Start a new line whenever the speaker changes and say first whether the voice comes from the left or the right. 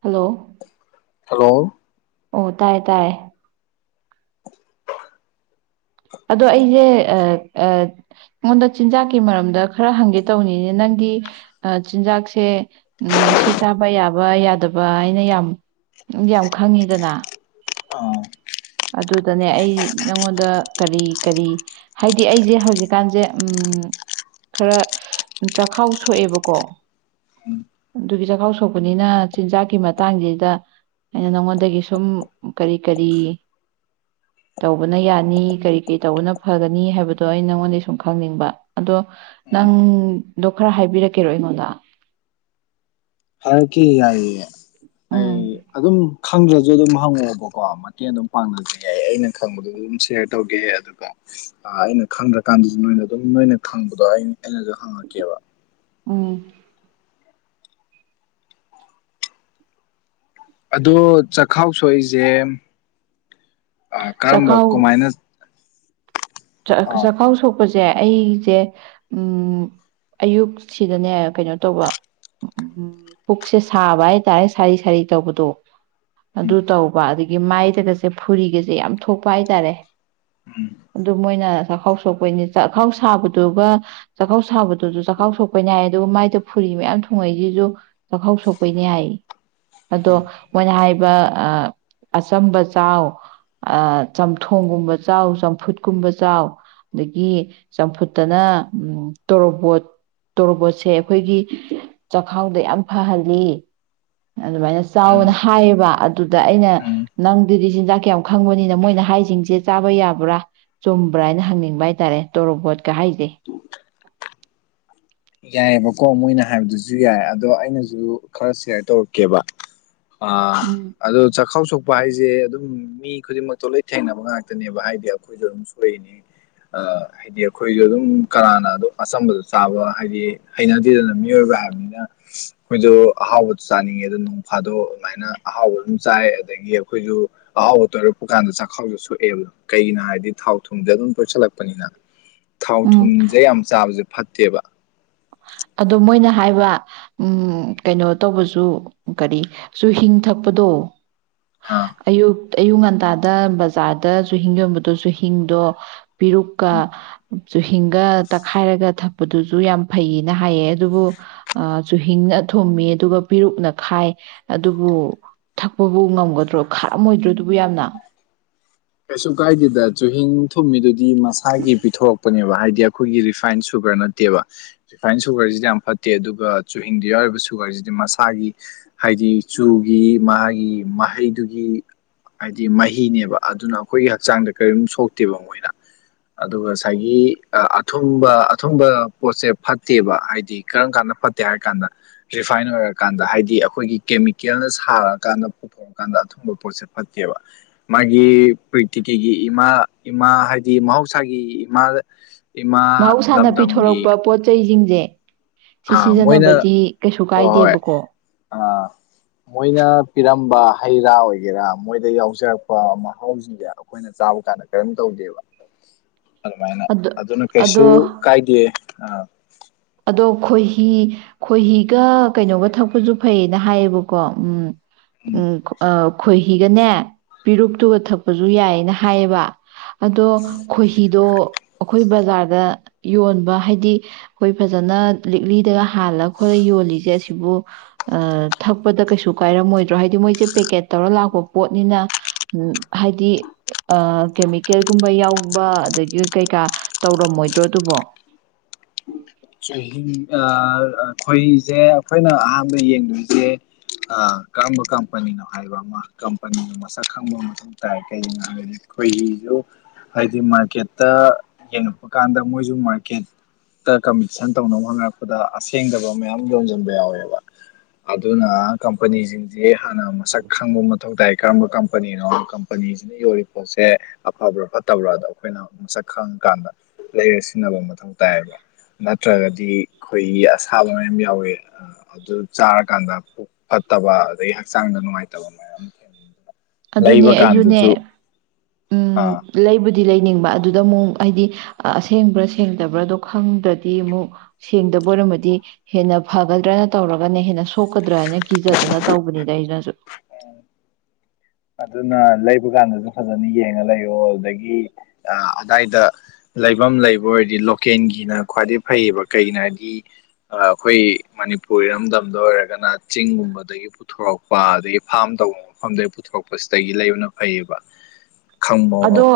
right: hello
left: hello
right: ꯑꯣ ꯇꯥꯏꯌꯦ ꯇꯥꯏꯌꯦ ꯑꯗꯣ ꯑꯩꯁꯦ ꯑꯩꯉꯣꯟꯗ ꯆꯤꯟꯖꯥꯛꯀꯤ ꯃꯔꯝꯗ ꯈꯔ ꯍꯪꯒꯦ ꯇꯧꯕꯅꯤꯅꯦ ꯅꯪꯒꯤ ꯆꯤꯟꯖꯥꯛꯁꯦ ꯁꯤ ꯆꯥꯕ ꯌꯥꯕ ꯌꯥꯗꯕ ꯍꯥꯏꯅ ꯌꯥꯝ ꯌꯥꯝ ꯈꯪꯉꯤꯗꯅ
left: ꯑꯥ
right: ꯑꯗꯨꯗꯅꯦ ꯑꯩ ꯅꯪꯉꯣꯟꯗ ꯀꯔꯤ ꯀꯔꯤ ꯍꯥꯏꯗꯤ ꯑꯩꯁꯦ ꯍꯧꯖꯤꯛꯀꯥꯟꯁꯦ ꯎ ꯈꯔ ꯆꯈꯥꯎ ꯁꯣꯛꯑꯦꯕꯀꯣ ꯑꯗꯨꯒꯤ ꯆꯥꯛꯈꯥꯎ ꯁꯣꯛꯄꯅꯤꯅ ꯆꯤꯟꯖꯥꯛꯀꯤ ꯃꯇꯥꯡꯁꯤꯗ ꯑꯩꯅ ꯅꯉꯣꯟꯗꯒꯤ ꯁꯨꯝ ꯀꯔꯤ ꯀꯔꯤ ꯇꯧꯕꯅ ꯌꯥꯅꯤ ꯀꯔꯤ ꯀꯔꯤ ꯇꯧꯕꯅ ꯐꯒꯅꯤ ꯍꯥꯏꯕꯗꯣ ꯑꯩꯅ ꯅꯪꯉꯣꯟꯗꯒꯤꯩ ꯁꯨꯝ ꯈꯪꯅꯤꯡꯕ ꯑꯗꯣ ꯅꯪꯗꯣ ꯈꯔ ꯍꯥꯏꯕꯤꯔꯛꯀꯦꯔꯣ ꯑꯩꯉꯣꯟꯗ
left: ꯍꯔꯀꯤ ꯍꯥꯏꯏ
right: ꯎꯝ
left: ꯑꯩ ꯑꯗꯨꯝ ꯈꯪꯗ꯭ꯔꯁꯨ ꯑꯗꯨꯝ ꯍꯪꯉꯛꯑꯣꯕꯀꯣ ꯃꯇꯦꯡ ꯑꯗꯨꯝ ꯄꯥꯡꯅꯖ ꯌꯥꯏ ꯑꯩꯅ ꯈꯪꯕꯗꯁꯨ ꯑꯗꯨꯝ ꯁꯦꯌꯥꯔ ꯇꯧꯒꯦ ꯑꯗꯨꯒ ꯑꯩꯅ ꯈꯪꯗ꯭ꯔꯀꯥꯟꯗꯁꯨ ꯅꯣꯏꯅ ꯑꯗꯨꯝ ꯅꯣꯏꯅ ꯈꯪꯕꯗꯣ ꯑꯩ ꯑꯩꯅꯁꯨ ꯍꯪꯉꯛꯀꯦꯕ
right: ꯎꯝ
left: ꯑꯗꯣ ꯆꯈꯥꯎ ꯁꯣꯛꯏꯁꯦ ꯑ ꯀꯔꯝꯕ ꯀꯃꯥꯏꯅ
right: ꯆ
left: ꯑꯥ
right: ꯆ ꯈꯥꯎ ꯁꯣ ꯊꯣꯛꯄꯁꯦ ꯑꯩꯁꯦ ꯎ ꯑꯌꯨꯛ ꯁꯤꯗꯅꯦ ꯀꯩꯅꯣ ꯇꯧꯕ ꯄꯨꯛꯁꯦ ꯁꯥꯕ ꯍꯥꯏ ꯇꯔꯦ ꯁꯥꯔꯤ ꯁꯥꯔꯤ ꯇꯧꯕꯗꯣ
left: ꯎꯝ
right: ꯑꯗꯨ ꯇꯧꯕ ꯑꯗꯒꯤ ꯃꯥꯏꯗꯒꯁꯦ ꯐꯨꯔꯤꯒꯁꯦ ꯌꯥꯝ ꯊꯣꯛꯄ ꯍꯥꯏ ꯇꯔꯦ
left: ꯎꯝ
right: ꯑꯗꯨ ꯃꯣꯏꯅ ꯆꯥꯛꯈꯥꯎ ꯁꯣꯛꯄꯩꯅꯤ ꯆꯥꯛꯈꯥꯎ ꯁꯥꯕꯗꯨꯒ ꯆꯥꯛꯈꯥꯎ ꯁꯥꯕꯗꯨꯁꯨ ꯆꯥꯛꯈꯥꯎ ꯁꯣꯛꯄꯩꯅꯤ ꯍꯥꯏ ꯑꯗꯨꯒ ꯃꯥꯏꯗ ꯐꯨꯔꯤ ꯃꯌꯥꯝ ꯊꯨꯡꯉꯛꯏꯁꯤꯁꯨ ꯆꯥꯛꯈꯥꯎ ꯁꯣꯛꯄꯩꯅꯤ ꯍꯥꯏ ꯑꯗꯣ ꯃꯣꯏꯅ ꯍꯥꯏ ꯑꯆꯝꯕ ꯆꯥꯎ ꯆꯝꯊꯣꯡꯒꯨꯝꯕ ꯆꯥꯎ ꯆꯝꯐꯨꯠ ꯀꯨꯝꯕ ꯆꯥꯎ ꯑꯗꯒꯤ ꯆꯝꯐꯨꯠꯇꯅ ꯇꯣꯔꯣꯕꯣꯠ ꯇꯣꯔꯣꯕꯣꯠꯁꯦ ꯑꯩꯈꯣꯏꯒꯤ ꯆꯈꯥꯎꯗ ꯌꯥꯝ ꯐꯍꯜꯂꯤ ꯑꯗꯨꯃꯥꯏꯅ
left: ꯎꯝ
right: ꯆꯥꯎꯅ ꯍꯥꯏꯌꯦꯕ ꯑꯗꯨꯗ ꯑꯩꯅ
left: ꯎꯝ
right: ꯅꯪꯗꯨꯗꯤ ꯆꯤꯟꯖꯥꯛ ꯀꯌꯥꯝ ꯈꯪꯕꯅꯤꯅ ꯃꯣꯏꯅ ꯍꯥꯏꯁꯤꯡꯁꯦ ꯆꯥꯕ ꯌꯥꯕ꯭ꯔꯥ ꯆꯨꯝꯕ꯭ꯔꯥ ꯍꯥꯏꯅ ꯍꯪꯅꯤꯡꯕ ꯍꯥꯏꯇꯥꯔꯦ ꯇꯣꯔꯣꯕꯣꯠꯀ ꯍꯥꯏꯖꯦ
left: ꯌꯥꯏꯌꯦꯕꯀꯣ ꯃꯣꯏꯅ ꯍꯥꯏꯕꯗꯨꯁꯨ ꯌꯥꯏ ꯑꯗꯣ ꯑꯩꯅꯁꯨ ꯈꯔ ꯁꯤꯌꯥꯔ ꯇꯧꯔꯛꯀꯦꯕ ꯑ
right: ꯎꯝ
left: ꯑꯗꯣ ꯆꯈꯥꯎ ꯁꯣꯛ ꯄꯥ ꯍꯥꯏꯁꯦ ꯑꯗꯨꯝ ꯃꯤ ꯈꯨꯗꯤꯡꯃꯛꯇꯣ ꯂꯣꯏ ꯊꯦꯡꯅꯕ ꯉꯥꯛꯇꯅꯦꯕ ꯍꯥꯏꯗꯤ ꯑꯩꯈꯣꯏꯁꯨ ꯑꯗꯨꯝ ꯁꯣꯏꯔꯤꯅꯝ ꯍꯥꯏꯗꯤ ꯑꯩꯈꯣꯏꯁꯨ ꯑꯗꯨꯝ ꯀꯅꯥꯅ ꯑꯗꯨꯝ ꯑꯆꯝꯕꯗꯣ ꯆꯥꯕ ꯍꯥꯏꯗꯤ ꯍꯩꯅꯗꯦꯗꯅ ꯃꯤꯑꯣꯏꯕ ꯍꯥꯏꯕꯅꯤꯅ ꯑꯩꯈꯣꯏꯗꯣ ꯑꯍꯥꯎꯕꯗ ꯆꯥꯅꯤꯡꯉꯦ ꯑꯗꯣ ꯅꯣꯡꯐꯥꯗꯣꯛ ꯑꯗꯨꯃꯥꯏꯅ ꯑꯍꯥꯎꯕ ꯑꯗꯨꯝ ꯆꯥꯏ ꯑꯗꯒꯤ ꯑꯩꯈꯣꯏꯁꯨ ꯑꯍꯥꯎꯕ ꯇꯣꯏꯔꯛꯄ ꯀꯥꯟꯗ ꯆꯥꯛꯈꯥꯎꯁꯨ ꯁꯣꯛꯑꯦꯕ ꯀꯩꯒꯤꯅꯣ ꯍꯥꯏꯗꯤ ꯊꯥꯎ ꯊꯨꯝꯗꯣ ꯑꯗꯨꯝ ꯇꯣꯏꯁꯤꯜꯂꯛꯄꯅꯤꯅ ꯊꯥꯎ
right: ꯎꯝ
left: ꯊꯨꯝꯖꯦ ꯌꯥꯝ ꯆꯥꯕꯖꯦ ꯐꯠꯇꯦꯕ
right: ꯑꯗꯣ ꯃꯣꯏꯅ ꯍꯥꯏꯕ ꯎꯝ ꯀꯩꯅꯣ ꯇꯧꯕꯁꯨ ꯀꯔꯤ ꯆꯨꯍꯤꯡ ꯊꯛꯄꯗꯣ
left: ꯑꯥ
right: ꯑꯌꯨꯛ ꯑꯌꯨꯛ ꯉꯟꯇꯥꯗ ꯕꯖꯥꯔꯗ ꯆꯨꯍꯤꯡ ꯌꯣꯟꯕꯗꯣ ꯆꯨꯍꯤꯡꯗꯣ ꯄꯤꯔꯨꯛꯀ ꯆꯨꯍꯤꯡꯒ ꯇꯛꯈꯥꯏꯔꯒ ꯊꯛꯄꯗꯨꯁꯨ ꯌꯥꯝ ꯐꯩꯌꯦꯅ ꯍꯥꯏꯌꯦ ꯑꯗꯨꯕꯨ ꯑ ꯆꯨꯍꯤꯡꯅ ꯊꯨꯝꯃꯦ ꯑꯗꯨꯒ ꯄꯤꯔꯨꯛꯅ ꯈꯥꯏ ꯑꯗꯨꯕꯨ ꯊꯛꯄꯕꯨ ꯉꯝꯒꯗ꯭ꯔꯣ ꯈꯥꯑꯝꯃꯣꯏꯗ꯭ꯔꯣ ꯑꯗꯨꯕꯨ ꯌꯥꯝꯅ
left: ꯀꯩꯁꯨ ꯀꯥꯏꯗꯦꯗ ꯆꯨꯍꯤꯡ ꯊꯨꯝꯃꯤꯗꯨꯗꯤ ꯃꯁꯥꯒꯤ ꯄꯤꯊꯣꯔꯛꯄꯅꯦꯕ ꯍꯥꯏꯗꯤ ꯑꯩꯈꯣꯏꯒꯤ ꯔꯤꯐꯥꯏꯟ ꯁꯨꯒꯔ ꯅꯠꯇꯦꯕ ꯔꯤꯐꯥꯏꯟ ꯁꯨꯒꯔꯁꯤꯗꯤ ꯌꯥꯝ ꯐꯠꯇꯦ ꯑꯗꯨꯒ ꯆꯨꯍꯤꯡꯗꯨ ꯌꯥꯎꯔꯤꯕ ꯁꯨꯒꯔꯁꯤꯗꯤ ꯃꯁꯥꯒꯤ ꯍꯥꯏꯗꯤ ꯆꯨꯒꯤ ꯃꯥꯒꯤ ꯃꯍꯩꯗꯨꯒꯤ ꯍꯥꯏꯗꯤ ꯃꯍꯤꯅꯦꯕ ꯑꯗꯨꯅ ꯑꯩꯈꯣꯏꯒꯤ ꯍꯛꯆꯥꯡꯗ ꯀꯔꯤꯝ ꯁꯣꯛꯇꯦꯕ ꯃꯣꯏꯅ ꯑꯗꯨꯒ ꯉꯁꯥꯏꯒꯤ ꯑ ꯑꯊꯨꯝꯕ ꯑꯊꯨꯝꯕ ꯄꯣꯠꯁꯦ ꯐꯠꯇꯦꯕ ꯍꯥꯏꯗꯤ ꯀꯔꯝ ꯀꯥꯟꯗ ꯐꯠꯇꯦ ꯍꯥꯏꯔꯀꯥꯟꯗ ꯔꯤꯐꯥꯏꯟ ꯑꯣꯏꯔꯀꯥꯟꯗ ꯍꯥꯏꯗꯤ ꯑꯩꯈꯣꯏꯒꯤ ꯀꯦꯃꯤꯀꯦꯜꯅ ꯁꯥꯔꯀꯥꯟꯗ ꯄꯨꯊꯣꯛꯑꯀꯥꯟꯗ ꯑꯊꯨꯝꯕ ꯄꯣꯠꯁꯦ ꯐꯠꯇꯦꯕ ꯒꯤ ꯄ꯭ꯔꯤꯇꯤꯀꯤꯒꯤ ꯏꯃꯥ ꯏꯃꯥ ꯍꯥꯏꯗꯤ ꯃꯍꯧꯁꯥꯒꯤ ꯏꯃꯥꯗ
right: ꯃꯍꯧꯁꯥꯅ ꯄꯤꯊꯣꯔꯛꯄ ꯄꯣꯠ ꯆꯩꯖꯤꯡ ꯖꯦ
left: ꯑꯥ ꯃꯣꯏꯅ ꯍꯣꯏ ꯍꯣꯏ
right: ꯀꯥꯏꯗꯦꯕꯀꯣ
left: ꯑ ꯃꯣꯏꯅ ꯄꯤꯔꯝꯕ ꯍꯩ ꯔꯥ ꯑꯣꯏꯒꯦꯔꯥ ꯃꯣꯏꯗ ꯌꯥꯎꯖꯔꯛꯄ ꯃꯍꯥꯎꯁꯤꯡꯁꯦ ꯑꯩꯈꯣꯏꯅ ꯆꯥꯕ ꯀꯥꯟꯗ ꯀꯔꯝ ꯇꯧꯒꯦꯕ ꯑꯗꯨꯃꯥꯏꯅ
right: ꯑꯗꯣ
left: ꯑꯗꯨꯅ
right: ꯑꯗꯣ
left: ꯀꯩꯁꯨ ꯀꯥꯏꯗꯦ ꯑꯥ
right: ꯑꯗꯣ ꯈꯣꯏꯍꯤ ꯈꯣꯏꯍꯤꯒ ꯀꯩꯅꯣꯒ ꯊꯛꯄꯁꯨ ꯐꯩꯌꯦꯅ ꯍꯥꯏꯌꯦꯕꯀꯣ ꯎꯝ ꯎꯝ ꯑ ꯈꯣꯏꯍꯤꯒꯅꯦ ꯄꯤꯔꯨꯛꯇꯨꯒ ꯊꯛꯄꯁꯨ ꯌꯥꯏꯌꯦꯅ ꯍꯥꯏꯌꯦꯕ ꯑꯗꯣ ꯈꯣꯏꯍꯤꯗꯣ ꯑꯈꯣꯏ ꯕ ꯕꯖꯥꯔꯗ ꯌꯣꯟꯕ ꯍꯥꯏꯗꯤ ꯑꯩꯈꯣꯏ ꯐꯖꯅ ꯂꯤꯛꯂꯤꯗꯒ ꯍꯥꯜꯂ ꯈꯣꯠꯂ ꯌꯣꯜꯂꯤꯁꯦ ꯑꯁꯤꯕꯨ ꯊꯛꯄꯗ ꯀꯩꯁꯨ ꯀꯥꯏꯔꯝꯃꯣꯏꯗ꯭ꯔꯣ ꯍꯥꯏꯗꯤ ꯃꯣꯏꯁꯦ ꯄꯦꯛꯀꯦꯠ ꯇꯧꯔ ꯂꯥꯛꯄ ꯄꯣꯠꯅꯤꯅ ꯍꯥꯏꯗꯤ ꯑ ꯀꯦꯃꯤꯀꯦꯜꯒꯨꯝꯕ ꯌꯥꯎꯕ ꯑꯗꯒꯤ ꯀꯩꯀꯥ ꯇꯧꯔꯝꯃꯣꯏꯗ꯭ꯔꯣ ꯑꯗꯨꯕꯣ
left: ꯆꯨꯍꯤ ꯑ ꯈꯣꯏꯍꯤꯁꯦ ꯑꯩꯈꯣꯏꯅ ꯑꯍꯥꯟꯕ ꯌꯦꯡꯗꯣꯏꯁꯦ ꯑ ꯀꯔꯝꯕ ꯀꯝꯄꯅꯤꯅꯣ ꯍꯥꯏꯕ ꯑꯃ ꯀꯝꯄꯅꯤ ꯃꯁꯛ ꯈꯪꯕ ꯃꯊꯧ ꯇꯥꯏ ꯀꯩꯒꯤꯅꯣ ꯍꯥꯏꯕꯗꯤ ꯈꯣꯏꯍꯤꯗꯣ ꯍꯥꯏꯗꯤ ꯃꯥꯔꯀꯦꯠꯇ ꯌꯦꯡꯉꯛꯄ ꯀꯥꯟꯗ ꯃꯣꯏꯁꯨ ꯃꯥꯔꯀꯦꯠꯇ ꯀꯝꯄꯤꯇꯤꯁꯟ ꯇꯧꯅꯕ ꯍꯣꯠꯅꯔꯛꯄꯗ ꯑꯁꯦꯡꯗꯕ ꯃꯌꯥꯝ ꯌꯣꯟꯁꯤꯟꯕ ꯌꯥꯎꯋꯦꯕ ꯑꯗꯨꯅ ꯀꯝꯄꯅꯤꯁꯤꯡꯁꯦ ꯍꯥꯟꯅ ꯃꯁꯛ ꯈꯪꯕ ꯃꯊꯧ ꯇꯥꯏ ꯀꯔꯝꯕ ꯀꯝꯄꯅꯤꯅꯣ ꯀꯝꯄꯅꯤꯁꯤꯅ ꯌꯣꯂꯤ ꯄꯣꯠꯁꯦ ꯑꯐꯕ꯭ꯔꯥ ꯐꯠꯇꯕ꯭ꯔꯥꯗꯣ ꯑꯩꯈꯣꯏꯅ ꯃꯁꯛ ꯈꯪꯉꯀꯥꯟꯗ ꯂꯩꯔ ꯁꯤꯖꯤꯟꯅꯕ ꯃꯊꯧ ꯇꯥꯏꯌꯦꯕ ꯅꯠꯇ꯭ꯔꯒꯗꯤ ꯑꯩꯈꯣꯏꯒꯤ ꯑꯁꯥꯕ ꯃꯌꯥꯝ ꯌꯥꯎꯋꯦ ꯑꯗꯨ ꯆꯥꯔꯀꯥꯟꯗ ꯄꯨꯛ ꯐꯠꯇꯕ ꯑꯗꯒꯤ ꯍꯛꯆꯥꯡꯗ ꯅꯨꯡꯉꯥꯏꯇꯕ ꯃꯌꯥꯝ ꯊꯦꯡꯅꯩ [unintelligible]
right: ꯑꯗꯨꯅꯦ
left: ꯂꯩꯕ
right: ꯑꯩꯁꯨꯅꯦ
left: ꯀꯥꯟꯗꯁꯨ
right: ꯎꯝ ꯂꯩ ꯑꯗꯨꯗꯤ ꯂꯩꯅꯤꯡꯕ ꯑꯗꯨꯗ ꯑꯃꯨꯛ ꯍꯥꯏꯗꯤ ꯑꯁꯦꯡꯕ꯭ꯔꯥ ꯁꯦꯡꯗꯕ꯭ꯔꯥꯗꯣ ꯈꯪꯗ꯭ꯔꯗꯤ ꯑꯃꯨꯛ ꯁꯦꯡꯗꯕ ꯑꯣꯏꯔꯝꯃꯗꯤ ꯍꯦꯟꯅ ꯐꯒꯗ꯭ꯔꯅ ꯇꯧꯔꯒꯅ ꯍꯦꯟꯅ ꯁꯣꯛꯀꯗ꯭ꯔꯥ ꯍꯥꯏꯅ ꯀꯤꯖꯗꯅ ꯇꯧꯕꯅꯤꯗ ꯑꯩꯅꯁꯨ
left: ꯎꯝ ꯑꯗꯨꯅ ꯂꯩꯕ ꯀꯥꯟꯗꯁꯨ ꯐꯖꯅ ꯌꯦꯡꯉ ꯂꯩꯌꯣ ꯑꯗꯨꯗꯒꯤ ꯑꯗꯥꯏꯗ ꯂꯩꯐꯝ ꯂꯩꯕ ꯑꯣꯏꯔꯗꯤ ꯂꯣꯀꯦꯜꯒꯤꯅ ꯈ꯭ꯋꯥꯏꯗꯩ ꯐꯩꯌꯦꯕ ꯀꯩꯒꯤꯅꯣ ꯍꯥꯏꯗꯤ ꯑꯩꯈꯣꯏ ꯃꯅꯤꯄꯨꯔ ꯏꯔꯝꯗꯝꯗ ꯑꯣꯏꯔꯒꯅ ꯆꯤꯡꯒꯨꯝꯕꯗꯒꯤ ꯄꯨꯊꯣꯔꯛꯄ ꯑꯗꯒꯤ ꯐꯥꯔꯝ ꯇꯧꯕ ꯃꯐꯝꯗꯒꯤ ꯄꯨꯊꯣꯔꯛꯄ ꯁꯤꯗꯒꯤ ꯂꯩꯕꯅ ꯐꯩꯌꯦꯕ ꯈꯪꯕꯑꯣ
right: ꯑꯗꯣ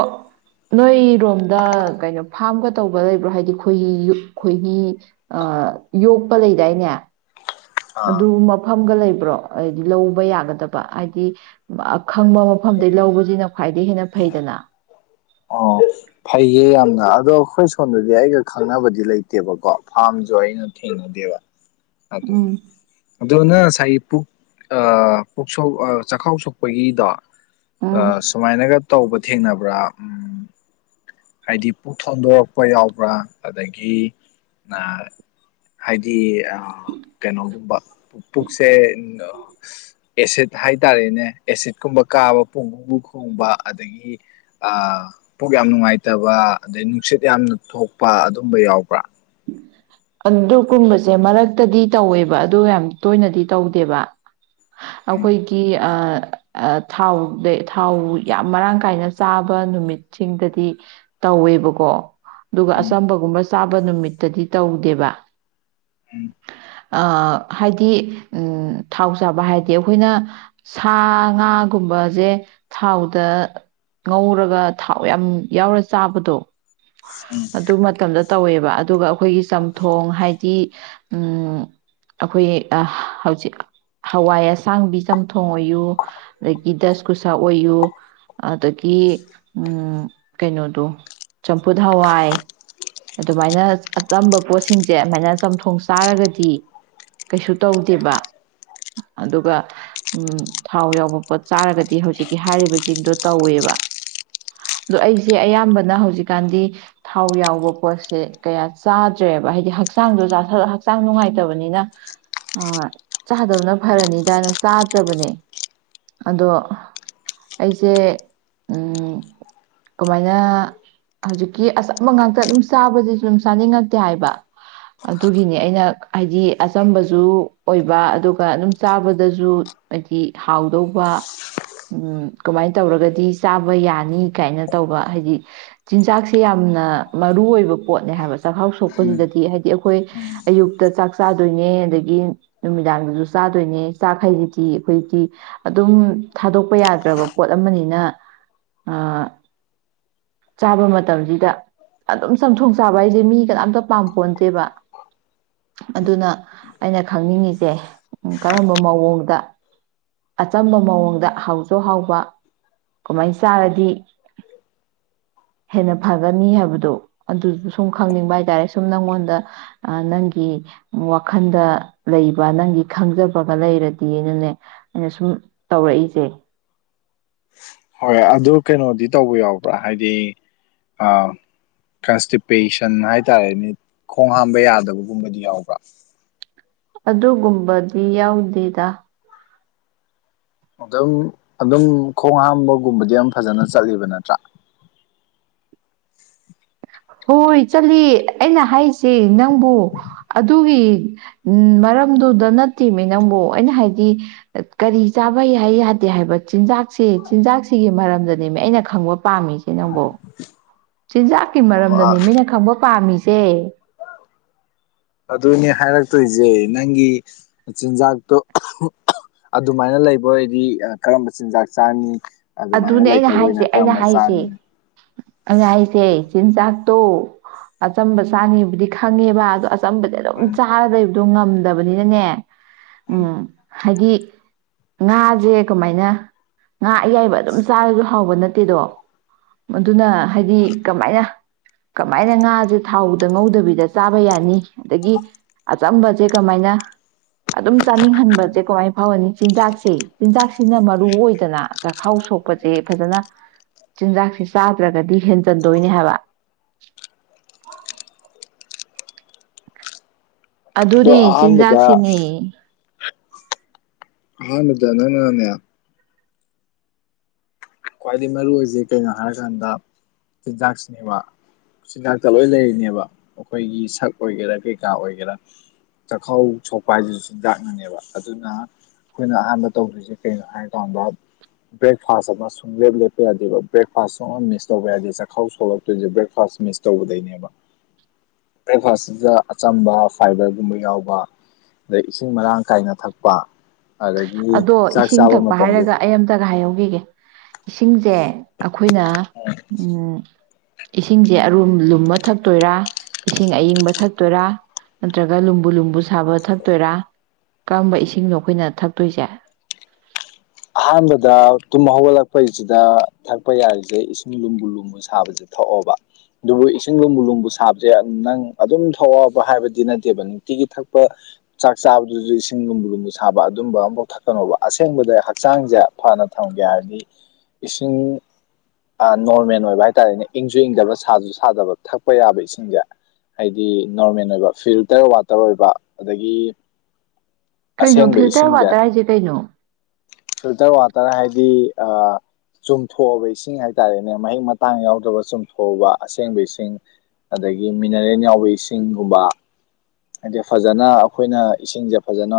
right: ꯅꯣꯏꯔꯣꯝꯗ ꯀꯩꯅꯣ ꯐꯥꯔꯝꯒ ꯇꯧꯕ ꯂꯩꯕ꯭ꯔꯣ ꯍꯥꯏꯗꯤ ꯈꯣꯏꯒꯤ ꯈꯣꯏꯒꯤ ꯌꯣꯛꯄ ꯂꯩꯗꯥꯏꯅꯦ
left: ꯑꯥ
right: ꯑꯗꯨ ꯃꯐꯝꯒ ꯂꯩꯕ ꯭ꯔꯣ ꯍꯥꯏꯗꯤ ꯂꯧꯕ ꯌꯥꯒꯗꯕ ꯍꯥꯏꯗꯤ ꯑꯈꯪꯕ ꯃꯐꯝꯗꯩ ꯂꯧꯕꯁꯤꯅ ꯈ꯭ꯋꯥꯏꯗꯒꯤ ꯍꯦꯟꯅ ꯐꯩꯗꯅ
left: ꯑꯣ ꯐꯩꯌꯦ ꯌꯥꯝꯅ ꯑꯗꯣ ꯑꯩꯈꯣꯏ ꯁꯣꯝꯗꯗꯤ ꯑꯩꯒ ꯈꯪꯅꯕꯗꯤ ꯂꯩꯇꯦꯕꯀꯣ ꯐꯥꯔꯝꯁꯨ ꯑꯩꯅ ꯊꯦꯡꯅꯗꯦꯕ
right: ꯎꯝ
left: ꯑꯗꯨꯗ ꯑꯗꯨꯅ ꯉꯁꯥꯏꯒꯤ ꯄꯨꯛ ꯆꯈꯥꯎ ꯁꯣꯛꯄꯒꯤꯗꯣ ꯑ
right: ꯎꯝ
left: ꯁꯨꯃꯥꯏꯅꯒ ꯇꯧꯕ ꯊꯦꯡꯅꯕ꯭ꯔꯥ ꯍꯥꯏꯗꯤ ꯄꯨꯛ ꯊꯣꯟꯗꯣꯔꯛꯄ ꯌꯥꯎꯕ꯭ꯔꯥ ꯑꯗꯒꯤ ꯍꯥꯏꯗꯤ ꯀꯩꯅꯣꯒꯨꯝꯕ ꯄꯨꯛꯁꯦ ꯑꯦꯁꯤꯠ ꯍꯥꯏ ꯇꯔꯦꯅꯦ ꯑꯦꯁꯤꯠꯀꯨꯝꯕ ꯀꯥꯕ ꯄꯨꯡꯒꯨꯝꯕꯨ ꯈꯣꯡꯕ ꯑꯗꯒꯤ ꯄꯨꯛ ꯌꯥꯝ ꯅꯨꯡꯉꯥꯏꯇ ꯐꯠꯇꯕ ꯑꯗꯩ ꯅꯨꯡꯁꯤꯠ ꯌꯥꯝꯅ ꯊꯣꯛꯄ ꯑꯗꯨꯝꯕ ꯌꯥꯎꯕ꯭ꯔꯥ
right: ꯑꯗꯨꯒꯨꯝꯕꯁꯦ ꯃꯔꯛꯇꯗꯤ ꯇꯧꯋꯦꯕ ꯑꯗꯨ ꯌꯥꯝ ꯇꯣꯏꯅꯗꯤ ꯇꯧꯗꯦꯕ
left: ꯎꯝ
right: ꯑꯩꯈꯣꯏꯒꯤ ꯑ ꯊꯥꯎꯗ ꯊꯥꯎ ꯌꯥꯝ ꯃꯔꯥꯡ ꯀꯥꯏꯅ ꯆꯥꯕ ꯅꯨꯃꯤꯠꯁꯤꯡꯗꯗꯤ ꯇꯧꯋꯦꯕꯀꯣ ꯑꯗꯨꯒ
left: ꯎꯝ
right: ꯑꯁꯝꯕꯒꯨꯝꯕ ꯆꯥꯕ ꯅꯨꯃꯤꯠ ꯇꯗꯤ ꯇꯧꯗꯦꯕ
left: ꯎꯝ
right: ꯑ ꯍꯥꯏꯗꯤ ꯎ ꯊꯥꯎ ꯆꯥꯕ ꯍꯥꯏꯗꯤ ꯑꯩꯈꯣꯏꯅ ꯁꯥ ꯉꯥꯒꯨꯝꯕꯁꯦ ꯊꯥꯎꯗ ꯉꯧꯔꯒ ꯊꯥꯎ ꯌꯥꯝ ꯌꯥꯎꯔꯦ ꯆꯥꯕꯗꯣ ꯑꯗꯨ ꯃꯇꯝꯗ ꯇꯧꯋꯦꯕ ꯑꯗꯨꯒ ꯑꯩꯈꯣꯏꯒꯤ ꯆꯝꯊꯣꯡ ꯍꯥꯏꯗꯤ ꯑꯩꯈꯣꯏ ꯍꯧꯖꯤꯛ ꯍꯋꯥꯏ ꯑꯁꯥꯡꯕꯤ ꯆꯝꯊꯣꯡ ꯑꯣꯏꯌꯨ ꯑꯗꯒꯤ ꯗꯁꯀꯨꯁꯥ ꯑꯣꯏꯌꯨ ꯑꯗꯒꯤ ꯀꯩꯅꯣꯗꯣ ꯆꯝꯐꯨꯠ ꯍꯋꯥꯏ ꯑꯗꯨꯃꯥꯏꯅ ꯑꯇꯝꯕ ꯄꯣꯠꯁꯤꯡꯁꯦ ꯑꯗꯨꯃꯥꯏꯅ ꯆꯝꯊꯣꯡ ꯆꯥꯔꯒꯗꯤ ꯀꯩꯁꯨ ꯇꯧꯗꯦꯕ ꯑꯗꯨꯒ ꯊꯥꯎ ꯌꯥꯎꯕ ꯄꯣꯠ ꯆꯥꯔꯒꯗꯤ ꯍꯧꯖꯤꯛꯀꯤ ꯍꯥꯏꯔꯤꯕꯁꯤꯡꯗꯣ ꯇꯧꯋꯦꯕ ꯑꯗꯣ ꯑꯩꯁꯦ ꯑꯌꯥꯝꯕꯅ ꯍꯧꯖꯤꯛꯀꯥꯟꯗꯤ ꯊꯥꯎ ꯌꯥꯎꯕ ꯄꯣꯠꯁꯦ ꯀꯌꯥ ꯆꯥꯗ꯭ꯔꯦꯕ ꯍꯥꯏꯗꯤ ꯍꯛꯆꯥꯡꯗꯣ ꯍꯛꯆꯥꯡ ꯅꯨꯡꯉꯥꯏꯇꯕꯅꯤꯅ ꯆꯥꯗꯕꯅ ꯐꯔꯅꯤꯗꯥꯥꯏꯅ ꯆꯥꯗ꯭ꯔꯕꯅꯦ ꯑꯗꯣ ꯑꯩꯁꯦ ꯀꯃꯥꯏꯅ ꯍꯧꯖꯤꯛꯀꯤ ꯑꯆꯝꯝꯕ ꯉꯥꯛꯇ ꯑꯗꯨꯝ ꯆꯥꯕꯗꯤꯁꯨ ꯑꯗꯨꯝ ꯆꯥꯅꯤꯡꯉꯛꯇꯦ ꯍꯥꯏꯕ ꯑꯗꯨꯒꯤꯅꯤ ꯑꯩꯅ ꯍꯥꯏꯗꯤ ꯑꯆꯝꯕꯁꯨ ꯑꯣꯏꯕ ꯑꯗꯨꯒ ꯑꯗꯨꯝ ꯆꯥꯕꯗꯁꯨ ꯍꯥꯏꯗꯤ ꯍꯥꯎꯗꯧꯕ ꯀꯃꯥꯏꯅ ꯇꯧꯔꯒꯗꯤ ꯆꯥꯕ ꯌꯥꯅꯤ ꯀꯥꯏꯅ ꯇꯧꯕ ꯍꯥꯏꯗꯤ ꯆꯤꯟꯖꯥꯛꯁꯦ ꯌꯥꯝꯅ ꯃꯔꯨ ꯑꯣꯏꯕ ꯄꯣꯠꯅꯦ ꯍꯥꯏꯕꯁꯦ ꯆꯥꯛꯍꯥꯎ
left: ꯎꯝ
right: ꯁꯣꯛꯄꯁꯤꯗꯗꯤ ꯍꯥꯏꯗꯤ ꯑꯩꯈꯣꯏ
left: ꯎꯝ
right: ꯑꯌꯨꯛꯇ ꯆꯥꯛ ꯆꯥꯗꯣꯏꯅꯦ ꯑꯗꯒꯤ ꯅꯨꯃꯤꯗꯥꯡꯗꯁꯨ ꯆꯥꯗꯣꯏꯅꯦ ꯆꯥꯛꯈꯩꯁꯤꯗꯤ ꯑꯩꯈꯣꯏꯛꯇꯤ ꯑꯗꯨꯝ ꯊꯥꯗꯣꯛꯄ ꯌꯥꯗ꯭ꯔꯕ ꯄꯣꯠ ꯑꯃꯅꯤꯅ ꯆꯥꯕ ꯃꯇꯝꯁꯤꯗ ꯑꯗꯨꯝ ꯆꯪꯊꯣꯡ ꯆꯥꯕ ꯍꯥꯏꯁꯦ ꯃꯤ ꯀꯅꯥꯝꯇ ꯄꯥꯝꯄꯣꯟꯇꯦꯕ ꯑꯗꯨꯅ ꯑꯩꯅ ꯈꯪꯅꯤꯡꯉꯤꯁꯦ ꯀꯔꯝꯕ ꯃꯑꯣꯡꯗ ꯑꯆꯝꯕ ꯃꯑꯣꯡꯗ ꯍꯥꯎꯁꯨ ꯍꯥꯎꯕ ꯀꯃꯥꯏꯅ ꯆꯥꯔꯗꯤ ꯍꯦꯟꯅ ꯐꯒꯅꯤ ꯍꯥꯏꯕꯗꯣ ꯑꯗꯨꯁꯨ ꯁꯨꯝ ꯈꯪꯅꯤꯡꯕ ꯍꯥꯏ ꯇꯥꯔꯦ ꯁꯨꯝ ꯅꯪꯉꯣꯟꯗ ꯅꯪꯒꯤ ꯋꯥꯈꯜꯗ ꯂꯩꯕ ꯅꯪꯒꯤ ꯈꯪꯖꯕꯒ ꯂꯩꯔꯗꯤꯅꯅꯦ ꯑꯩꯅ ꯁꯨꯝ ꯇꯧꯔꯛꯏꯁꯦ
left: ꯍꯣꯏ ꯑꯗꯨ ꯀꯩꯅꯣꯗꯤ ꯇꯧꯕ ꯌꯥꯎꯕ꯭ꯔꯥ ꯍꯥꯏꯗꯤ ꯀꯟꯁꯇꯤꯄꯦꯁꯟ ꯍꯥꯏꯇꯥꯔꯦꯅꯦ ꯈꯣꯡ ꯍꯥꯝꯕ ꯌꯥꯗꯕꯒꯨꯝꯕꯗꯤ ꯌꯥꯎꯕ꯭ꯔꯥ
right: ꯑꯗꯨꯒꯨꯝꯕꯗꯤ ꯌꯥꯎꯗꯦꯗ
left: ꯑꯗꯨꯝ ꯑꯗꯨꯝ ꯈꯣꯡ ꯍꯥꯝꯕꯒꯨꯝꯕꯗꯤ ꯌꯥꯝ ꯐꯖꯅ ꯆꯠꯂꯤꯕ ꯅꯠꯇ꯭ꯔꯥ
right: ꯍꯣꯏ ꯆꯠꯂꯤ ꯑꯩꯅ ꯍꯥꯏꯁꯦ ꯅꯪꯕꯨ ꯑꯗꯨꯒꯤ ꯃꯔꯝꯗꯨꯗ ꯅꯠꯇꯦꯅꯦ ꯅꯪꯕꯨ ꯑꯩꯅ ꯍꯥꯏꯗꯤ ꯀꯔꯤ ꯆꯥꯕꯩ ꯍꯥꯏ ꯌꯥꯗꯦ ꯍꯥꯏꯕ ꯆꯤꯟꯖꯥꯛꯁꯦ ꯆꯤꯟꯖꯥꯛꯁꯤꯒꯤ ꯃꯔꯝꯗꯅꯦꯃꯤ ꯑꯩꯅ ꯈꯪꯕ ꯄꯥꯝꯃꯤꯁꯦ ꯅꯪꯕꯣ ꯁꯤꯖ ꯃꯔꯝꯗꯅꯤ
left: ꯑꯣ
right: ꯃꯤꯅ ꯈꯪꯕ ꯄꯥꯝꯁꯦ
left: ꯑꯗꯨꯅꯦ ꯍꯥꯏꯔ ꯆꯠꯇꯣꯏꯁꯦ ꯅꯪꯒꯤ ꯆꯤꯟꯖꯥꯛꯇꯣ ꯑꯗꯨꯃꯥꯏꯅ ꯂꯩꯕ ꯑꯣꯏꯗꯤ ꯀꯔꯝꯕ ꯆꯤꯟꯖꯥꯛ ꯆꯥꯅꯤ ꯑꯗꯨꯃꯥꯏꯅ
right: ꯑꯗꯨꯅꯦ ꯑꯩꯅ
left: ꯂꯩꯇꯕ
right: ꯍꯥꯏꯁꯦ
left: ꯑꯣꯏꯅ
right: ꯑꯩꯅ
left: ꯀꯔꯝꯕ
right: ꯍꯥꯏꯔꯤꯁꯦ
left: ꯆꯥꯅꯤ
right: ꯑꯩꯅ ꯍꯥꯏꯁꯦ ꯆꯤꯟꯖꯥꯛ ꯇꯣ ꯑꯆꯝꯕ ꯆꯥꯉꯤꯕꯨꯗꯤ ꯈꯪꯉꯦꯕ ꯑꯗ ꯆꯝꯕ
left: ꯎꯝ
right: ꯆꯥꯗ ꯑꯗꯨ ꯉꯝꯗꯕꯅꯤꯅꯅꯦ ꯎꯝ ꯍꯥꯏꯗꯤ ꯉꯥꯁꯦ ꯀꯃꯥꯏꯅ ꯉꯥ ꯑꯌꯥꯏꯕ ꯑꯗꯨꯝ ꯆꯥꯔꯁꯨ ꯍꯥꯎꯕ ꯅꯠꯇꯦꯗꯣ ꯃꯗꯨꯅ ꯍꯥꯏꯗꯤ ꯀꯃꯥꯏꯅ ꯀꯃꯥꯏꯅ ꯉꯥꯁꯦ ꯊꯥꯎꯗ ꯉꯧꯗꯕꯤꯗ ꯆꯥꯕ ꯌꯥꯅꯤ ꯑꯗꯒꯤ ꯑꯆꯝꯕꯁꯦ ꯀꯃꯥꯏꯅ ꯑꯗꯨꯝ ꯆꯥꯅꯤꯡꯍꯟꯕꯁꯦ ꯀꯃꯥꯏꯅ ꯐꯥꯎꯔꯅꯤ ꯆꯤꯟꯖꯥꯛꯁꯦ ꯆꯤꯟꯖꯥꯛꯁꯤꯅ ꯃꯔꯨ ꯑꯣꯏꯗꯅ ꯆꯈꯥꯎ ꯁꯣꯛꯄ ꯁꯦ ꯐꯖꯅ ꯆꯤꯟꯖꯥꯛꯁꯦ ꯆꯥꯗ꯭ꯔꯒꯗꯤ ꯍꯦꯟꯖꯟꯗꯣꯏꯅꯦ ꯍꯥꯏꯕ ꯑꯗꯨꯅꯦ ꯆꯤꯟꯖꯥꯛꯁꯤꯅꯦ
left: ꯍꯥꯥ ꯃꯗꯥꯅ ꯅ ꯅꯅꯦ ꯈ꯭ꯋꯥꯏꯗꯒꯤ ꯃꯔꯨꯑꯣ ꯑꯣꯏꯁꯦ ꯀꯩꯅꯣ ꯍꯥꯏꯔꯀꯥꯟꯗ ꯆꯤꯟꯖꯥꯛꯁꯤꯅꯦꯕ ꯆꯤꯟꯖꯥꯛꯇ ꯂꯣꯏ ꯂꯩꯔꯤꯅꯦꯕ ꯑꯩꯈꯣꯏꯒꯤ ꯁꯛ ꯑꯣꯏꯒꯦꯔꯥ ꯀꯩꯀꯥ ꯑꯣꯏꯒꯦꯔꯥ ꯆꯥꯛꯈꯥꯎ ꯁꯣꯛꯄ ꯍꯥꯏꯁꯤꯁꯨ ꯆꯤꯟꯖꯥꯛꯅꯅꯦꯕ ꯑꯗꯨꯅ ꯑꯩꯈꯣꯏꯅ ꯑꯍꯥꯟꯕ ꯇꯧꯗ꯭ꯣꯏꯁꯦ ꯀꯩꯅꯣ ꯍꯥꯏꯔꯀꯥꯟꯗ ꯕ꯭ꯔꯦꯛꯐꯥꯁ ꯑꯃꯁꯨ ꯂꯦꯞ ꯂꯦꯞꯄ ꯌꯥꯗꯦꯕ ꯕ꯭ꯔꯦꯛꯐꯥꯁ ꯁ ꯃꯤꯁ ꯇꯧꯕ ꯌꯥꯗꯦ ꯆꯥꯛꯈꯥꯎ ꯁꯣꯛꯂꯛꯇꯣꯏꯁꯦ ꯕ꯭ꯔꯦꯛꯐꯥꯁ ꯃꯤꯁ ꯇꯧꯕꯗꯩꯅꯦꯕ ꯕ꯭ꯔꯦꯛꯐꯥꯁꯁꯤꯗ ꯑꯆꯝꯕ ꯐꯥꯏꯕꯔꯒꯨꯝꯕ ꯌꯥꯎꯕ ꯑꯗꯩ ꯏꯁꯤꯡ ꯃꯔꯥꯡ ꯀꯥꯏꯅ ꯊꯛꯄ ꯑꯗꯒꯤ
right: ꯑꯗꯣ
left: ꯆꯥꯛ
right: ꯏꯁꯤꯡ
left: ꯆꯥꯕ
right: ꯊꯛꯄ
left: ꯃꯇꯝꯁꯦ
right: ꯍꯥꯏꯔꯒ ꯑꯩ ꯑꯝꯇꯒ ꯍꯥꯏꯍꯧꯈꯤꯒꯦ ꯏꯁꯤꯡꯁꯦ ꯑꯩꯈꯣꯏꯅ ꯎ ꯏꯁꯤꯡꯁꯦ ꯑꯔꯨꯝ ꯂꯨꯝꯕ ꯊꯛꯇꯣꯏꯔꯥ ꯏꯁꯤꯡ ꯑꯏꯤꯡꯕ ꯊꯛꯇꯣꯏꯔꯥ ꯅꯠꯇ꯭ꯔꯒ ꯂꯨꯝꯕꯨ ꯂꯨꯝꯕꯨ ꯁꯥꯕ ꯊꯛꯇꯣꯏꯔꯥ ꯀꯔꯝꯕ ꯏꯁꯤꯡꯅꯣ ꯑꯩꯈꯣꯏꯅ ꯇꯣꯏꯖꯥ
left: ꯑꯍꯥꯟꯕꯗ ꯇꯨꯝ ꯍꯧꯒꯠꯂꯛꯄꯩꯁꯤꯗ ꯊꯛꯄ ꯌꯥꯔꯤꯁꯦ ꯏꯁꯤꯡ ꯂꯨꯝꯕꯨ ꯂꯨꯝꯕꯨ ꯁꯥꯕꯁꯦ ꯊꯣꯛꯑꯣꯕ ꯑꯗꯨꯕꯨ ꯏꯁꯤꯡ ꯂꯨꯝꯕꯨ ꯂꯨꯝꯕꯨ ꯁꯥꯕꯁꯦ ꯅꯪ ꯑꯗꯨꯝ ꯊꯣꯛꯑꯣꯕ ꯍꯥꯏꯕꯗꯤ ꯅꯠꯇꯦꯕ ꯅꯨꯡꯇꯤꯒꯤ ꯊꯛꯄ ꯆꯥꯛ ꯆꯥꯕꯗꯨꯁꯨ ꯏꯁꯤꯡ ꯂꯨꯝꯕꯨ ꯂꯨꯝꯕꯨ ꯁꯥꯕ ꯑꯗꯨꯝꯕ ꯑꯃꯐꯥꯎ ꯊꯛꯀꯅꯣꯕ ꯑꯁꯦꯡꯕꯗ ꯍꯛꯆꯥꯡꯁꯦ ꯐꯅ ꯊꯝꯒꯦ ꯍꯥꯏꯔꯗꯤ ꯏꯁꯤꯡ ꯅꯣꯔꯃꯦꯜ ꯑꯣꯏꯕ ꯍꯥꯏ ꯇꯥꯔꯦꯅꯦ ꯏꯪꯁꯨ ꯏꯪꯗꯕ ꯁꯥꯁꯨ ꯁꯥꯗꯕ ꯊꯛꯄ ꯌꯥꯕ ꯏꯁꯤꯡꯁꯦ ꯍꯥꯏꯗꯤ ꯅꯣꯔꯃꯦꯜ ꯑꯣꯏꯕ ꯐꯤꯜꯇꯔ ꯋꯥꯇꯔ ꯑꯣꯏꯕ ꯑꯗꯒꯤ
right: ꯀꯩꯅꯣ
left: ꯑꯁꯦꯡꯕ
right: ꯐꯤꯜꯇꯔ
left: ꯏꯁꯤꯡꯁꯦ
right: ꯋꯥꯇꯔ ꯍꯥꯏꯁꯦ ꯀꯩꯅꯣ
left: ꯐꯤꯜꯇꯔ ꯋꯥꯇꯔ ꯍꯥꯏꯗꯤ ꯆꯨꯝꯊꯣꯛꯑꯕ ꯏꯁꯤꯡ ꯍꯥꯏꯇꯥꯔꯦꯅꯦ ꯃꯍꯤꯛ ꯃꯇꯥꯡ ꯌꯥꯎꯗ꯭ꯔꯕ ꯆꯨꯝꯊꯣꯛꯑꯕ ꯑꯁꯦꯡꯕ ꯏꯁꯤꯡ ꯑꯗꯒꯤ ꯃꯤꯅꯔꯦꯜ ꯌꯥꯎꯕ ꯏꯁꯤꯡꯒꯨꯝꯕ ꯍꯥꯏꯗꯤ ꯐꯖꯅ ꯑꯩꯈꯣꯏꯅ ꯏꯁꯤꯡꯁꯦ ꯐꯖꯅ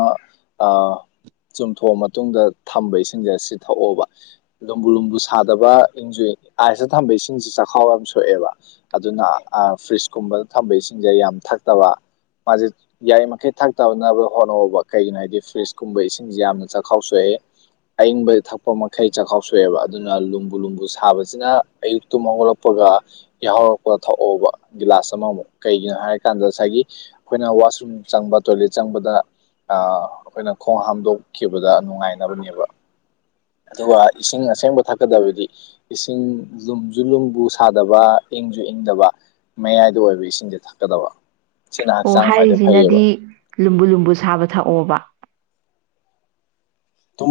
left: ꯆꯨꯝꯊꯣꯛꯑ ꯃꯇꯨꯡꯗ ꯊꯝꯕ ꯏꯁꯤꯡꯁꯦ ꯁꯤ ꯊꯛꯑꯣꯕ ꯂꯨꯝꯕꯨ ꯂꯨꯝꯕꯨ ꯁꯥꯗꯕ ꯏꯟꯖꯨ ꯑꯥꯏꯁꯇ ꯊꯝꯕ ꯏꯁꯤꯡꯁꯦ ꯆꯥꯛꯈꯥꯎ ꯌꯥꯝ ꯁꯣꯛꯑꯦꯕ ꯑꯗꯨꯅ ꯐ꯭ꯔꯤꯖꯀꯨꯝꯕꯗ ꯊꯝꯕ ꯏꯁꯤꯡꯁꯦ ꯌꯥꯝ ꯊꯛꯇꯕ ꯃꯥꯁꯦ ꯌꯥꯔꯤꯃꯈꯩ ꯊꯛꯇꯅꯕ ꯍꯣꯠꯅꯕ ꯀꯩꯒꯤꯅꯣ ꯍꯥꯏꯗꯤ ꯐ꯭ꯔꯤꯖꯀꯨꯝꯕ ꯏꯁꯤꯡꯁꯦ ꯌꯥꯝꯅ ꯆꯥꯛꯈꯥꯎ ꯁꯣꯛꯑꯦ ꯑꯌꯪꯕ ꯊꯛꯄ ꯃꯈꯩ ꯆꯥꯛꯈꯥꯎꯁꯣꯛꯑꯦꯕ ꯑꯗꯨꯅ ꯂꯨꯝꯕꯨ ꯂꯨꯝꯕꯨ ꯁꯥꯕꯁꯤꯅ ꯑꯌꯨꯛꯛꯇꯨꯝ ꯍꯧꯧꯔꯛꯄꯒ ꯌꯥꯍꯧꯔꯛꯄ ꯊꯛꯑꯣꯕ ꯒꯤꯂꯥꯁ ꯑꯃꯃꯨꯛ ꯀꯩꯒꯤꯅꯣ ꯍꯥꯏꯔꯀꯥꯟꯗ ꯉꯁꯥꯏꯒꯤ ꯑꯩꯈꯣꯏꯅ ꯋꯥꯁꯔꯨꯝ ꯆꯪꯕ ꯇꯣꯏꯂꯦꯠ ꯆꯪꯕꯗ ꯑꯩꯈꯣꯏꯅ ꯈꯣꯡ ꯍꯥꯝꯗꯣꯛꯈꯤꯕꯗ ꯅꯨꯡꯉꯥꯏ ꯊꯅꯕꯅꯦꯕ ꯑꯗꯨꯒ ꯏꯁꯤꯡ ꯑꯁꯦꯡꯕ ꯊꯛꯀꯗꯕꯗꯤ ꯏꯁꯤꯡ ꯂꯨꯝꯁꯨ ꯂꯨꯝꯕꯨ ꯁꯥꯗꯕ ꯏꯪꯁꯨ ꯏꯪꯗꯕ ꯃꯌꯥꯏꯗ ꯑꯣꯏꯕ ꯏꯁꯤꯡꯁꯦ ꯊꯛꯀꯗꯕ ꯁꯤꯅ
right: ꯑꯣ
left: ꯍꯛꯆꯥꯡ ꯈ꯭ꯋꯥꯏꯗꯩ
right: ꯍꯥꯏꯔꯤꯁꯤꯅꯗꯤ
left: ꯐꯩꯌꯦꯕ
right: ꯂꯨꯝꯕꯨ ꯂꯨꯝꯕꯨ ꯁꯥꯕ ꯊꯛꯑꯣꯕ
left: ꯇꯨꯝ